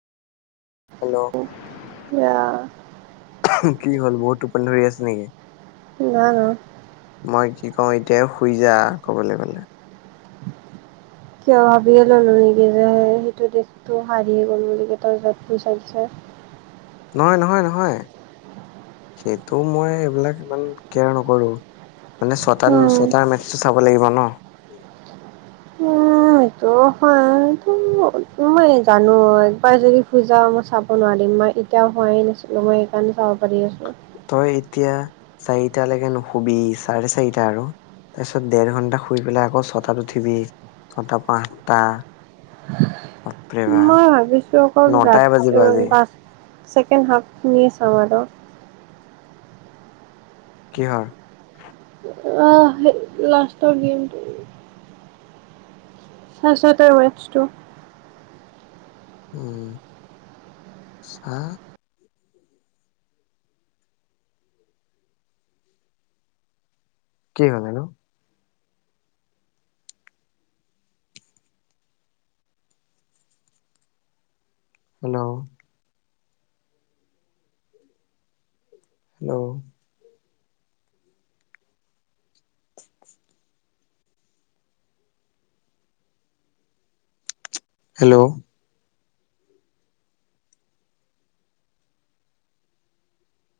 Hello ইয়া কি হ'ল, বহুত টোপনি ধৰি আছে নেকি? না মই কি কওঁ, এতিয়া শুই যা কবলৈ গ'লে? কিয় ভাবিয়ে ল'লো নেকি যে সেইটো দেশটো হাৰিয়ে গ'ল [unintelligible] নহয়, নহয়, নহয়। সেইটো মই সেইবিলাক ইমান কেয়াৰ নকৰো। মানে, ছটাত উম ছটাৰ মেথচটো চাব লাগিব ন? সেইটোও হয়, মই জানো একবাৰ যদি শুই যাওঁ, মই চাব নোৱাৰিম। মই এতিয়াও শুবাই নাছিলো মই সেইকাৰণে চাব পাৰি আছোঁ। তই এতিয়া চাৰিটালৈকে নুশুবি, চাৰে-চাৰিটা আৰু। তাৰপিছত ডেৰ-ঘন্টা শুই পেলাই আকৌ ছটাত উঠিবি, ছটা পা আঠটা। [inaudible] বাপ মই ভাবিছোঁ অকল নটাই বাজিব আজি [unintelligible] ছেকেণ্ড হাফখিনিয়ে চাম আৰু। কিহৰ? আহ, সেই লাষ্টৰ গেম'টো। ছাৰে-ছটা মেটচটো। উম, চাহ! কি হয় ন'? হেল্ল'ও। হেল্ল'ও। হেল্ল'ও।